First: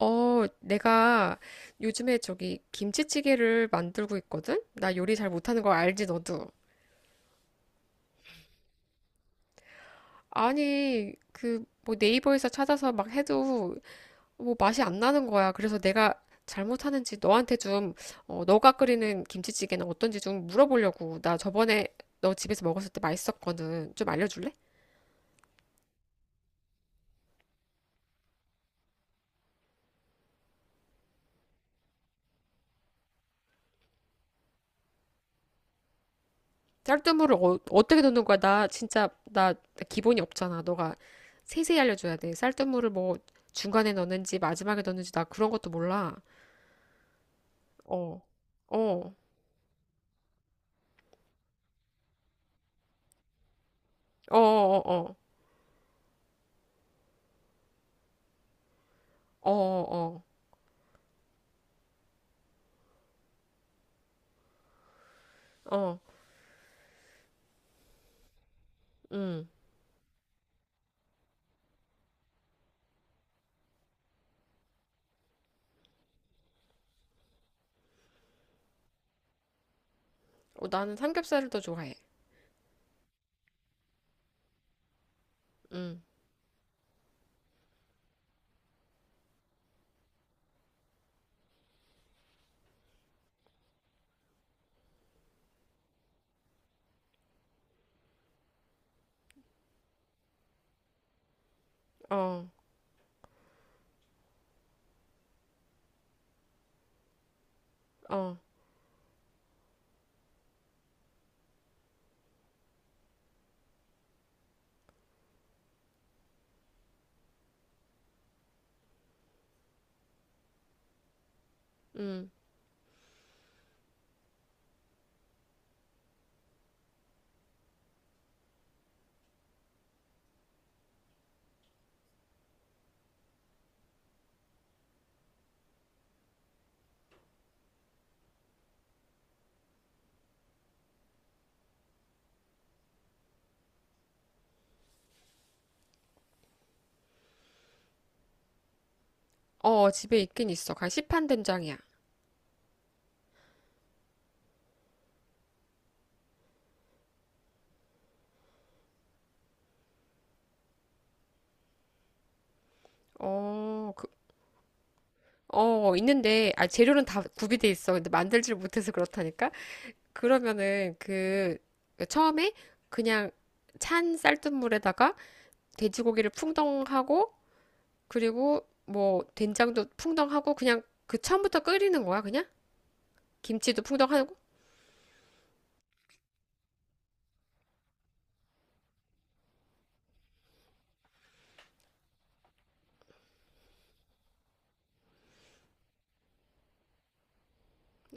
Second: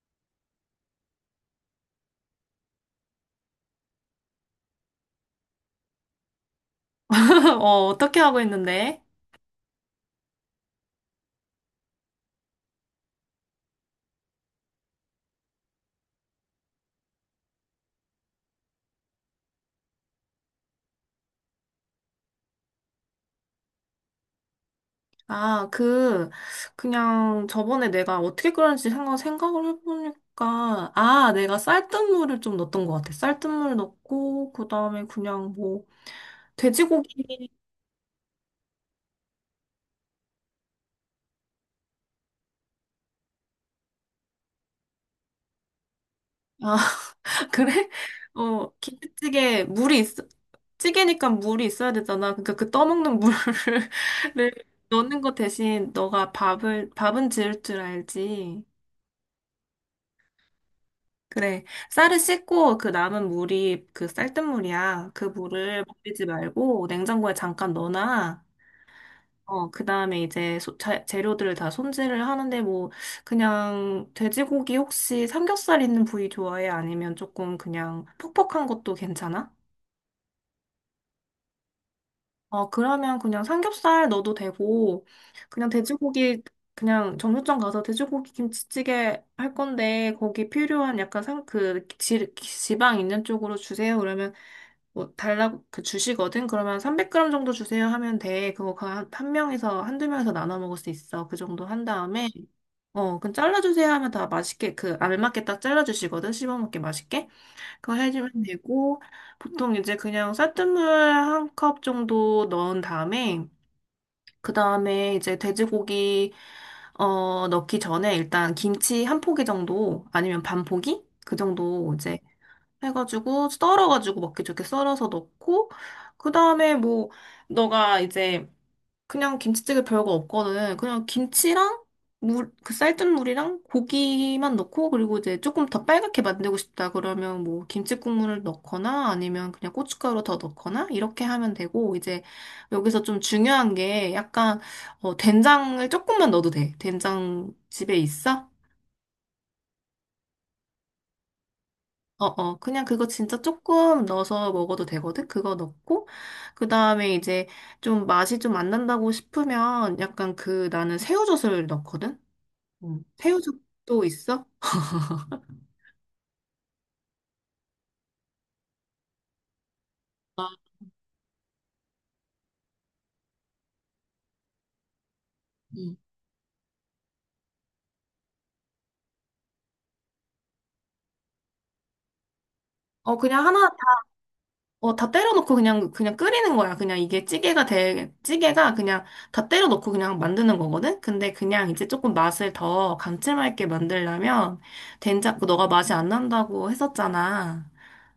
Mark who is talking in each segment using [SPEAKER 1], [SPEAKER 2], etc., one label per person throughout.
[SPEAKER 1] 어, 내가 요즘에 저기 김치찌개를 만들고 있거든? 나 요리 잘 못하는 거 알지, 너도?
[SPEAKER 2] 어, 어떻게 하고 있는데?
[SPEAKER 1] 아니, 그, 뭐 네이버에서 찾아서 막 해도 뭐 맛이 안 나는 거야. 그래서 내가 잘못하는지 너한테 좀, 어, 너가 끓이는 김치찌개는 어떤지 좀 물어보려고. 나 저번에 너 집에서 먹었을 때 맛있었거든. 좀 알려줄래?
[SPEAKER 2] 아, 그, 그냥 저번에 내가 어떻게 끓였는지 생각을 해보니까, 아, 내가 쌀뜨물을 좀 넣었던 것 같아. 쌀뜨물 넣고, 그 다음에
[SPEAKER 1] 쌀뜨물을
[SPEAKER 2] 돼지고기.
[SPEAKER 1] 어, 떻게 넣는 거야? 나 진짜 나나 기본이 없잖아. 너가 세세히 알려줘야 돼. 쌀뜨물을 뭐 중간에 넣는지 마지막에 넣는지 나 그런 것도 몰라.
[SPEAKER 2] 아, 그래?
[SPEAKER 1] 어,
[SPEAKER 2] 어,
[SPEAKER 1] 어,
[SPEAKER 2] 김치찌개, 물이 있, 찌개니까 물이 있어야 되잖아. 그러니까 그 떠먹는 물을
[SPEAKER 1] 어, 어, 어,
[SPEAKER 2] 넣는 거 대신 너가 밥은 지을 줄 알지.
[SPEAKER 1] 어, 어,
[SPEAKER 2] 그래. 쌀을 씻고 그 남은 물이 그 쌀뜨물이야. 그
[SPEAKER 1] 어,
[SPEAKER 2] 물을
[SPEAKER 1] 어,
[SPEAKER 2] 버리지 말고 냉장고에 잠깐 넣어놔.
[SPEAKER 1] 음.
[SPEAKER 2] 어, 그 다음에 이제 재료들을 다 손질을 하는데 그냥 돼지고기 혹시 삼겹살 있는 부위 좋아해? 아니면 조금 그냥 퍽퍽한 것도 괜찮아?
[SPEAKER 1] 어, 나는 삼겹살을 더 좋아해.
[SPEAKER 2] 어, 그러면 그냥 삼겹살 넣어도 되고, 그냥
[SPEAKER 1] 음,
[SPEAKER 2] 돼지고기, 그냥 정육점 가서 돼지고기 김치찌개 할 건데, 거기 필요한 약간 지방 있는 쪽으로 주세요. 그러면, 주시거든? 그러면 300g 정도 주세요 하면 돼. 그거 한 명에서, 한두 명에서 나눠 먹을 수 있어. 그 정도 한 다음에,
[SPEAKER 1] 어,
[SPEAKER 2] 어, 그럼 잘라주세요 하면 다 맛있게, 그, 알맞게 딱 잘라주시거든? 씹어 먹기 맛있게? 그거
[SPEAKER 1] 어,
[SPEAKER 2] 해주면 되고, 보통 이제 그냥 쌀뜨물 한 컵 정도 넣은 다음에, 그 다음에 이제 돼지고기, 어, 넣기 전에 일단 김치 한 포기 정도, 아니면 반 포기? 그 정도 이제
[SPEAKER 1] 음.
[SPEAKER 2] 해가지고, 썰어가지고 먹기 좋게 썰어서 넣고, 그 다음에 뭐, 너가 이제 그냥 김치찌개 별거 없거든. 그냥 김치랑 물, 그 쌀뜨물 물이랑 고기만 넣고 그리고 이제 조금 더 빨갛게 만들고 싶다 그러면 뭐 김치 국물을 넣거나 아니면 그냥 고춧가루 더 넣거나 이렇게 하면 되고 이제 여기서 좀 중요한 게 약간 어, 된장을 조금만 넣어도 돼. 된장 집에 있어?
[SPEAKER 1] 어, 집에 있긴 있어. 가 시판 된장이야.
[SPEAKER 2] 어어 그냥 그거 진짜 조금 넣어서 먹어도 되거든. 그거 넣고 그 다음에 이제 좀 맛이 좀 안 난다고 싶으면 약간 그 나는 새우젓을 넣거든. 태
[SPEAKER 1] 어,
[SPEAKER 2] 새우젓도
[SPEAKER 1] 그,
[SPEAKER 2] 있어?
[SPEAKER 1] 어, 있는데, 아, 재료는 다 구비돼 있어. 근데 만들질 못해서 그렇다니까? 그러면은 그 처음에 그냥 찬 쌀뜨물에다가
[SPEAKER 2] 음.
[SPEAKER 1] 돼지고기를 풍덩하고 그리고 뭐 된장도 풍덩하고 그냥 그 처음부터 끓이는 거야 그냥?
[SPEAKER 2] 어,
[SPEAKER 1] 김치도 풍덩하고
[SPEAKER 2] 어, 다 때려놓고 그냥 끓이는 거야. 그냥 이게 찌개가 그냥 다 때려놓고 그냥 만드는 거거든? 근데 그냥 이제 조금 맛을 더 감칠맛 있게 만들려면 된장, 그 너가 맛이 안 난다고 했었잖아.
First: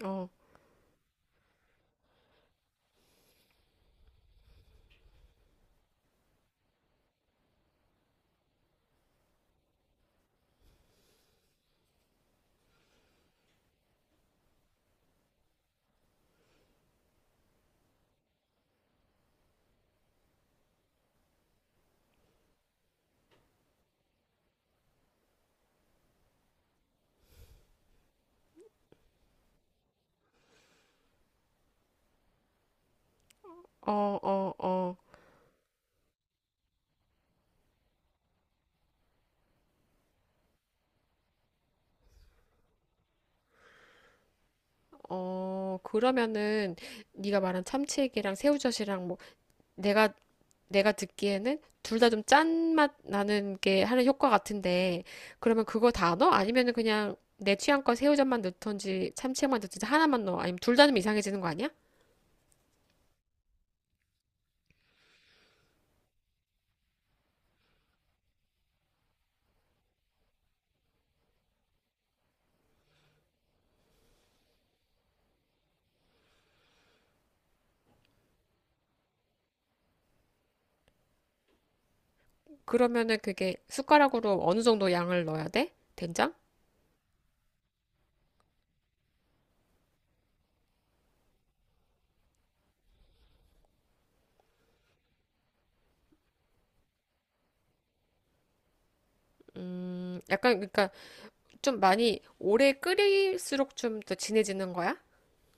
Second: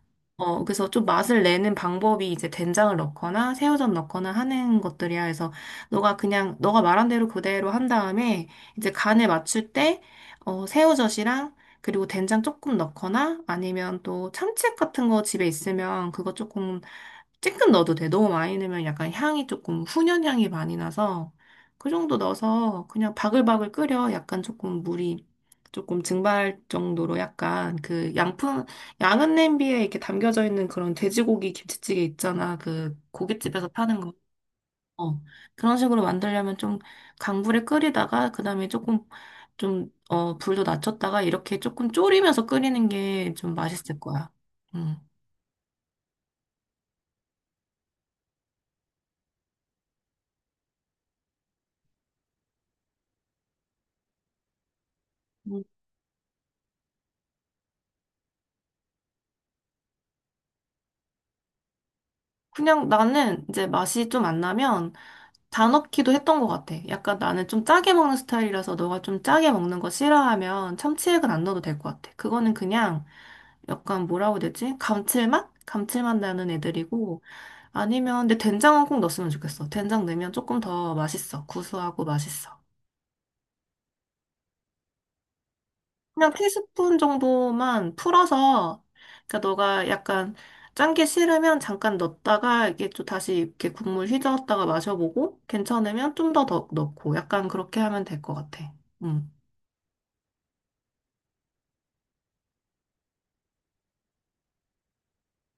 [SPEAKER 1] 어,
[SPEAKER 2] 어, 그래서 좀 맛을 내는 방법이 이제 된장을 넣거나 새우젓 넣거나 하는 것들이야. 그래서 너가 말한 대로 그대로 한 다음에 이제 간을 맞출 때 어, 새우젓이랑 그리고 된장 조금 넣거나 아니면 또 참치액 같은 거 집에 있으면 그거 조금 찔끔 넣어도 돼. 너무 많이 넣으면 약간 향이 조금 훈연 향이 많이 나서 그 정도 넣어서 그냥 바글바글 끓여. 약간 조금 물이 조금 증발 정도로 약간 그 양은 냄비에 이렇게 담겨져 있는 그런 돼지고기 김치찌개 있잖아. 그 고깃집에서
[SPEAKER 1] 어,
[SPEAKER 2] 파는 거.
[SPEAKER 1] 어, 어,
[SPEAKER 2] 어. 그런 식으로 만들려면 좀 강불에 끓이다가 그다음에 조금 좀 어, 불도 낮췄다가 이렇게 조금 졸이면서 끓이는 게 좀 맛있을 거야. 음.
[SPEAKER 1] 어. 그러면은 네가 말한 참치액이랑 새우젓이랑 뭐 내가 내가 듣기에는 둘 다 좀 짠 맛 나는 게 하는 효과 같은데,
[SPEAKER 2] 음.
[SPEAKER 1] 그러면 그거 다 넣어? 아니면은 그냥 내 취향껏 새우젓만 넣던지 참치액만 넣던지 하나만 넣어? 아니면 둘 다 좀 이상해지는 거 아니야?
[SPEAKER 2] 그냥 나는 이제 맛이 좀 안 나면 다 넣기도 했던 것 같아. 약간 나는 좀 짜게 먹는 스타일이라서 너가 좀 짜게 먹는 거 싫어하면 참치액은 안 넣어도 될 것 같아. 그거는 그냥 약간 뭐라고 해야 되지? 감칠맛? 감칠맛 나는 애들이고, 아니면, 근데 된장은 꼭 넣었으면 좋겠어. 된장 넣으면 조금 더 맛있어. 구수하고 맛있어.
[SPEAKER 1] 그러면은 그게 숟가락으로 어느 정도 양을 넣어야 돼?
[SPEAKER 2] 그냥
[SPEAKER 1] 된장?
[SPEAKER 2] 티스푼 정도만 풀어서, 그러니까 너가 약간 짠 게 싫으면 잠깐 넣었다가 이게 또 다시 이렇게 국물 휘저었다가 마셔보고, 괜찮으면 더 넣고, 약간 그렇게 하면 될 것 같아. 응.
[SPEAKER 1] 약간 그러니까 좀 많이 오래 끓일수록 좀 더 진해지는 거야?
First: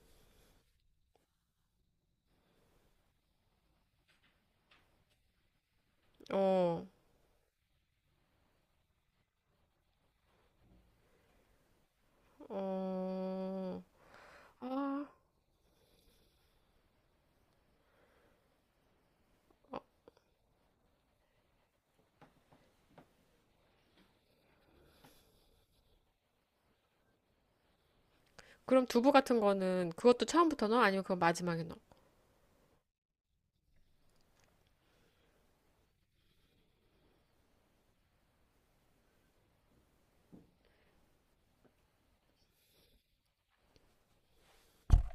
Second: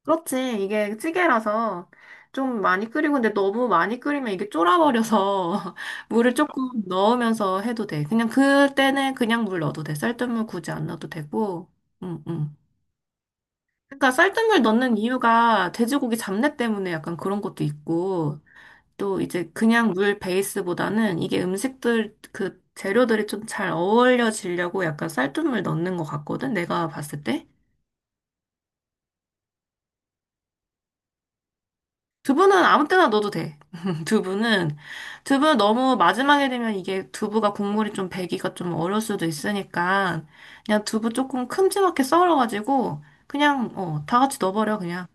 [SPEAKER 2] 그렇지. 이게 찌개라서 좀 많이 끓이고, 근데 너무 많이 끓이면 이게 쫄아버려서 물을 조금
[SPEAKER 1] 어,
[SPEAKER 2] 넣으면서 해도 돼. 그냥 그때는 그냥 물 넣어도 돼. 쌀뜨물 굳이 안 넣어도 되고. 응, 응.
[SPEAKER 1] 어,
[SPEAKER 2] 그러니까 쌀뜨물 넣는
[SPEAKER 1] 아,
[SPEAKER 2] 이유가 돼지고기 잡내 때문에 약간 그런 것도 있고, 또 이제 그냥 물 베이스보다는 이게 음식들 그 재료들이 좀 잘 어울려지려고 약간 쌀뜨물 넣는 것 같거든. 내가 봤을 때.
[SPEAKER 1] 그럼 두부 같은 거는 그것도 처음부터 넣어? 아니면 그거 마지막에 넣어?
[SPEAKER 2] 두부는 아무 때나 넣어도 돼. 두부는, 두부 너무 마지막에 되면 이게 두부가 국물이 좀 배기가 좀 어려울 수도 있으니까, 그냥 두부 조금 큼지막하게 썰어가지고, 그냥, 어, 다 같이 넣어버려, 그냥.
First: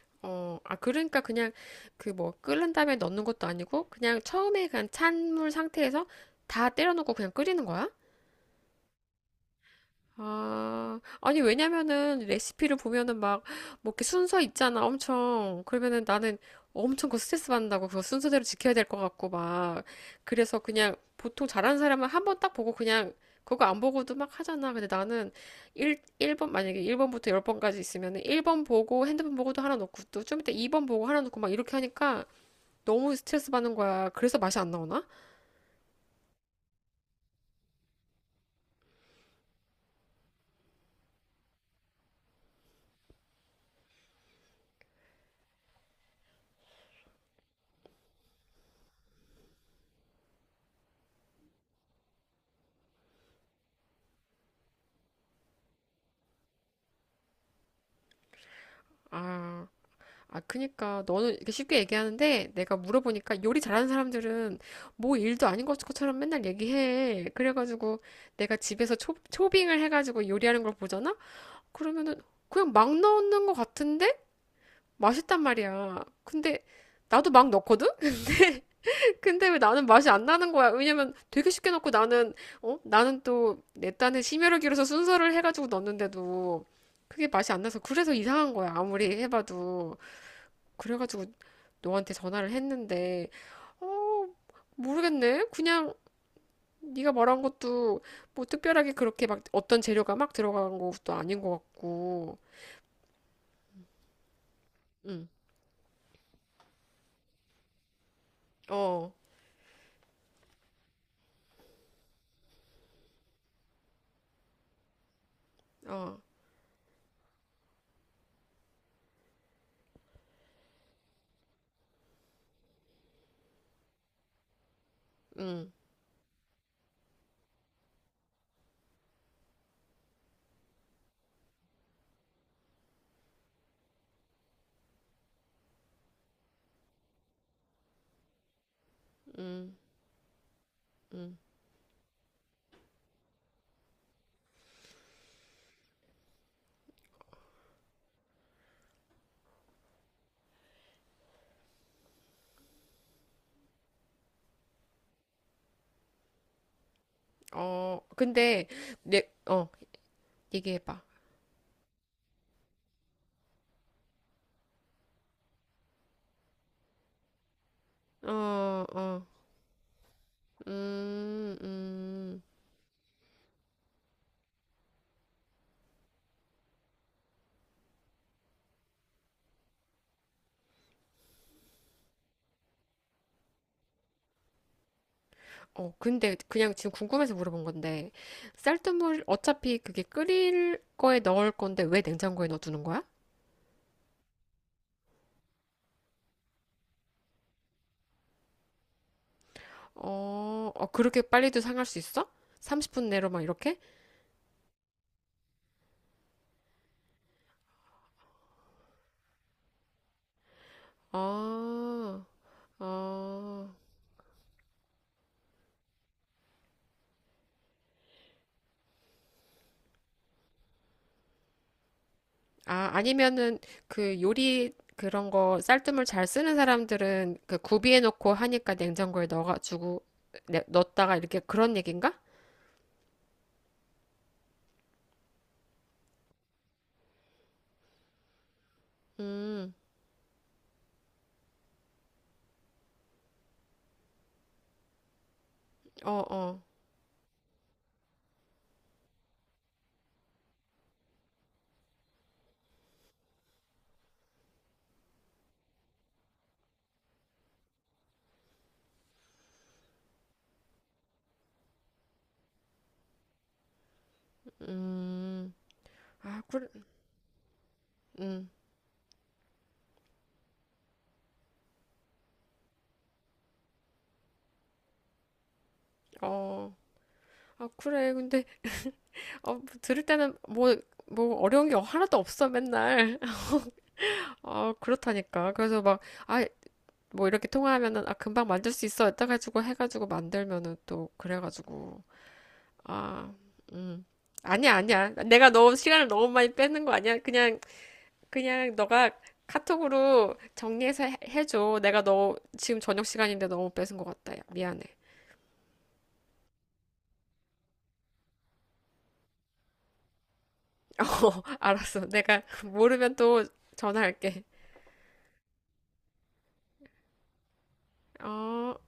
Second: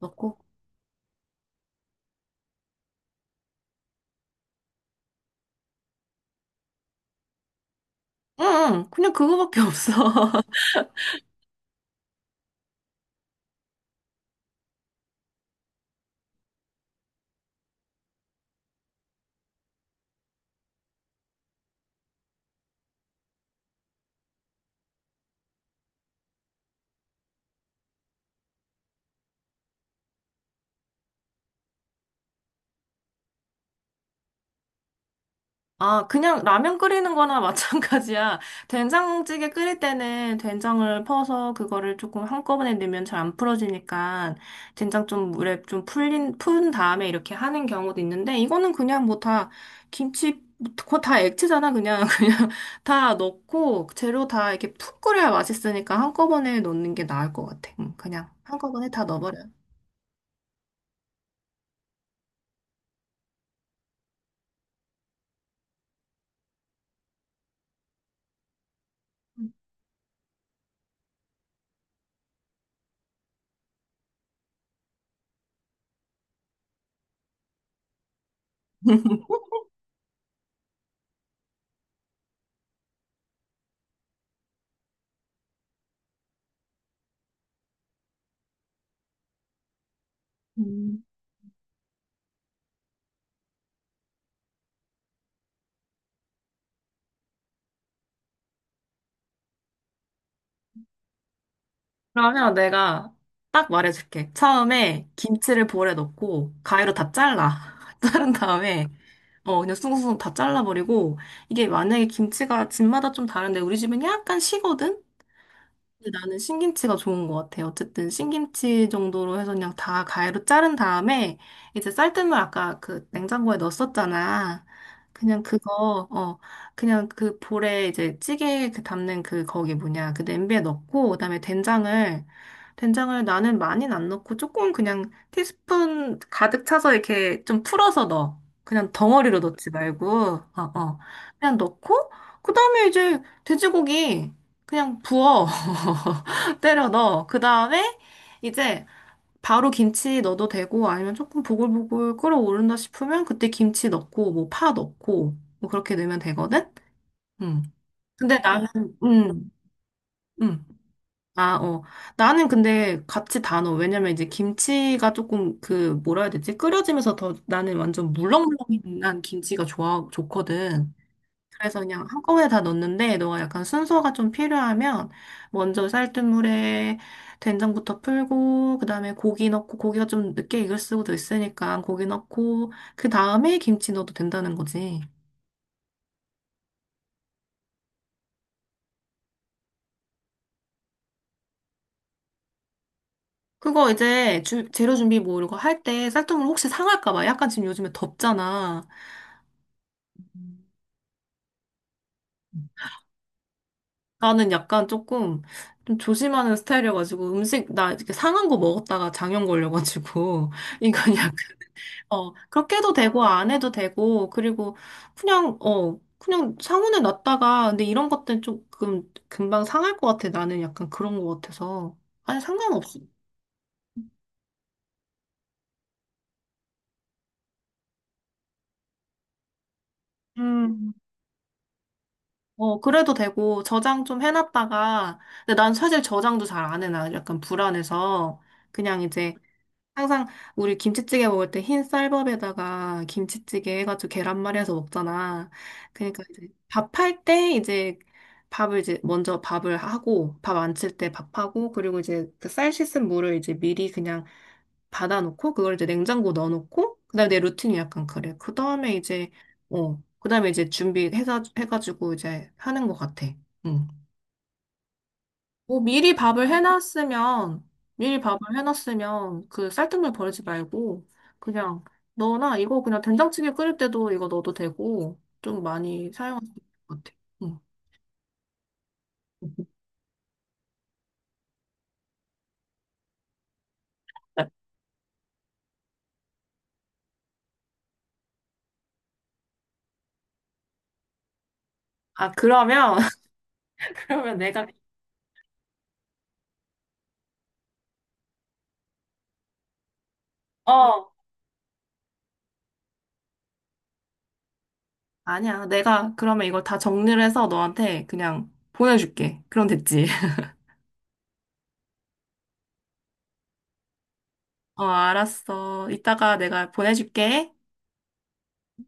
[SPEAKER 2] 넣고.
[SPEAKER 1] 어, 아, 그러니까 그냥 그 뭐 끓는 다음에 넣는 것도 아니고 그냥 처음에 그냥 찬물 상태에서 다 때려 넣고 그냥 끓이는 거야?
[SPEAKER 2] 응, 응, 그냥 그거밖에 없어.
[SPEAKER 1] 아, 아니, 왜냐면은 레시피를 보면은 막, 뭐 이렇게 순서 있잖아, 엄청. 그러면은 나는 엄청 그거 스트레스 받는다고, 그거 순서대로 지켜야 될 것 같고, 막. 그래서 그냥 보통 잘하는 사람은 한번 딱 보고 그냥 그거 안 보고도 막 하잖아. 근데 나는 1, 일번 만약에 1번부터 10번까지 있으면은 1번 보고 핸드폰 보고도 하나 놓고 또 좀 이따 2번 보고 하나 놓고 막 이렇게 하니까 너무 스트레스 받는 거야. 그래서 맛이 안 나오나?
[SPEAKER 2] 아, 그냥 라면 끓이는 거나 마찬가지야. 된장찌개 끓일 때는 된장을 퍼서 그거를 조금 한꺼번에 넣으면 잘 안 풀어지니까 된장 좀 물에 좀 푼 다음에 이렇게 하는 경우도 있는데 이거는 그냥 뭐 김치, 그거 다 액체잖아. 그냥, 그냥 다 넣고 재료 다 이렇게 푹 끓여야 맛있으니까 한꺼번에 넣는 게 나을 것 같아. 응, 그냥 한꺼번에 다 넣어버려. 요
[SPEAKER 1] 아. 아, 그니까 너는 이렇게 쉽게 얘기하는데 내가 물어보니까 요리 잘하는 사람들은 뭐 일도 아닌 것처럼 맨날 얘기해. 그래가지고 내가 집에서 초빙을 해가지고 요리하는 걸 보잖아? 그러면은 그냥 막 넣는 것 같은데 맛있단 말이야. 근데 나도 막 넣거든? 근데 왜 나는 맛이 안 나는 거야? 왜냐면 되게 쉽게 넣고 나는, 어? 나는 또 내 딴에 심혈을 기울여서 순서를 해가지고 넣었는데도 그게 맛이 안 나서 그래서 이상한 거야. 아무리 해봐도. 그래가지고 너한테 전화를 했는데, 어, 모르겠네. 그냥 네가 말한 것도 뭐 특별하게 그렇게 막 어떤 재료가 막 들어간 것도 아닌 것 같고.
[SPEAKER 2] 그러면 내가 딱 말해줄게. 처음에
[SPEAKER 1] 응,
[SPEAKER 2] 김치를 볼에 넣고 가위로 다 잘라. 자른 다음에
[SPEAKER 1] 어,
[SPEAKER 2] 어 그냥 숭숭숭 다 잘라버리고 이게 만약에 김치가 집마다 좀 다른데 우리 집은 약간 시거든? 근데
[SPEAKER 1] 어,
[SPEAKER 2] 나는 신김치가 좋은 것 같아. 어쨌든 신김치 정도로 해서 그냥 다 가위로 자른 다음에 이제 쌀뜨물 아까 그 냉장고에 넣었었잖아. 그냥
[SPEAKER 1] 응,
[SPEAKER 2] 그거 어 그냥 그 볼에 이제 찌개 그 담는 그 거기 뭐냐 그 냄비에 넣고 그다음에 된장을 나는 많이는 안 넣고 조금 그냥 티스푼 가득 차서 이렇게 좀 풀어서 넣어. 그냥 덩어리로 넣지
[SPEAKER 1] 응,
[SPEAKER 2] 말고 어. 그냥 넣고 그다음에 이제 돼지고기 그냥 부어. 때려 넣어. 그 다음에 이제 바로 김치 넣어도 되고 아니면 조금 보글보글 끓어오른다 싶으면 그때 김치 넣고 뭐 파 넣고 뭐 그렇게 넣으면 되거든? 음.
[SPEAKER 1] 어.
[SPEAKER 2] 근데 나는,
[SPEAKER 1] 근데 내,
[SPEAKER 2] 음,
[SPEAKER 1] 어,
[SPEAKER 2] 음.
[SPEAKER 1] 얘기해봐.
[SPEAKER 2] 아, 어. 나는 근데 같이 다 넣어. 왜냐면 이제 김치가 조금 그 뭐라 해야 되지? 끓여지면서 더 나는 완전
[SPEAKER 1] 어,
[SPEAKER 2] 물렁물렁한
[SPEAKER 1] 어,
[SPEAKER 2] 김치가 좋거든.
[SPEAKER 1] 음,
[SPEAKER 2] 그래서 그냥
[SPEAKER 1] 음.
[SPEAKER 2] 한꺼번에 다 넣는데 너가 약간 순서가 좀 필요하면 먼저 쌀뜨물에 된장부터 풀고 그다음에 고기 넣고 고기가 좀 늦게 익을 수도 있으니까 고기 넣고 그 다음에 김치 넣어도 된다는 거지.
[SPEAKER 1] 어, 근데 그냥 지금 궁금해서 물어본 건데, 쌀뜨물 어차피 그게 끓일 거에 넣을 건데 왜 냉장고에 넣어두는 거야?
[SPEAKER 2] 그거 이제 재료 준비 뭐 이런 거 할 때 쌀뜨물 혹시 상할까 봐 약간 지금 요즘에 덥잖아. 음.
[SPEAKER 1] 어, 어, 그렇게 빨리도 상할 수 있어? 30분 내로 막 이렇게?
[SPEAKER 2] 나는 약간 조금 좀 조심하는 스타일이어가지고 음식 나 이렇게 상한 거 먹었다가 장염 걸려가지고 이건
[SPEAKER 1] 아,
[SPEAKER 2] 어, 그렇게 해도 되고, 안 해도
[SPEAKER 1] 어,
[SPEAKER 2] 되고, 그리고 그냥, 어, 그냥 상온에 놨다가, 근데 이런 것들은 조금 금방 상할 것 같아. 나는 약간 그런 것 같아서. 아니,
[SPEAKER 1] 아,
[SPEAKER 2] 상관없어.
[SPEAKER 1] 아니면은 그 요리 그런 거 쌀뜨물 잘 쓰는 사람들은 그 구비해 놓고 하니까 냉장고에 넣어가지고
[SPEAKER 2] 음.
[SPEAKER 1] 넣었다가 이렇게 그런 얘긴가?
[SPEAKER 2] 어, 그래도 되고, 저장 좀 해놨다가, 근데 난 사실 저장도 잘 안 해놔. 약간 불안해서. 그냥 이제
[SPEAKER 1] 음,
[SPEAKER 2] 항상 우리 김치찌개 먹을 때 흰 쌀밥에다가 김치찌개 해가지고 계란말이 해서 먹잖아.
[SPEAKER 1] 어,
[SPEAKER 2] 그러니까 이제
[SPEAKER 1] 어,
[SPEAKER 2] 밥할 때 이제 밥을 이제 먼저 밥을 하고 밥 안칠 때 밥하고 그리고 이제 그 쌀 씻은 물을 이제 미리 그냥 받아놓고 그걸 이제 냉장고 넣어놓고 그다음에 내 루틴이 약간 그래. 그다음에 이제 어 그다음에 이제 준비해서 해가지고 이제 하는 것 같아. 응.
[SPEAKER 1] 음,
[SPEAKER 2] 뭐 미리
[SPEAKER 1] 아,
[SPEAKER 2] 밥을
[SPEAKER 1] 그래,
[SPEAKER 2] 해놨으면, 미리
[SPEAKER 1] 음,
[SPEAKER 2] 밥을 해놨으면 그 쌀뜨물 버리지 말고, 그냥 너나 이거 그냥 된장찌개 끓일 때도 이거 넣어도 되고, 좀 많이 사용할 수 있을
[SPEAKER 1] 어,
[SPEAKER 2] 것 같아. 응.
[SPEAKER 1] 아, 그래. 근데 어, 들을 때는 뭐, 뭐 어려운 게 하나도 없어 맨날. 어, 그렇다니까. 그래서 막 아, 뭐 이렇게 통화하면은 아 금방 만들 수 있어 이따가지고 해가지고 만들면은 또 그래가지고,
[SPEAKER 2] 아, 그러면,
[SPEAKER 1] 아, 음,
[SPEAKER 2] 그러면 내가,
[SPEAKER 1] 아니야 아니야 내가 너무 시간을 너무 많이 뺏는 거 아니야, 그냥 그냥 너가 카톡으로 정리해서
[SPEAKER 2] 어,
[SPEAKER 1] 해줘. 내가 너 지금 저녁 시간인데 너무 뺏은 것 같다, 야 미안해.
[SPEAKER 2] 아니야. 내가 그러면 이걸 다 정리를 해서 너한테 그냥 보내줄게. 그럼 됐지.
[SPEAKER 1] 어, 알았어. 내가 모르면 또 전화할게.
[SPEAKER 2] 어, 알았어. 이따가 내가 보내줄게.
[SPEAKER 1] 어.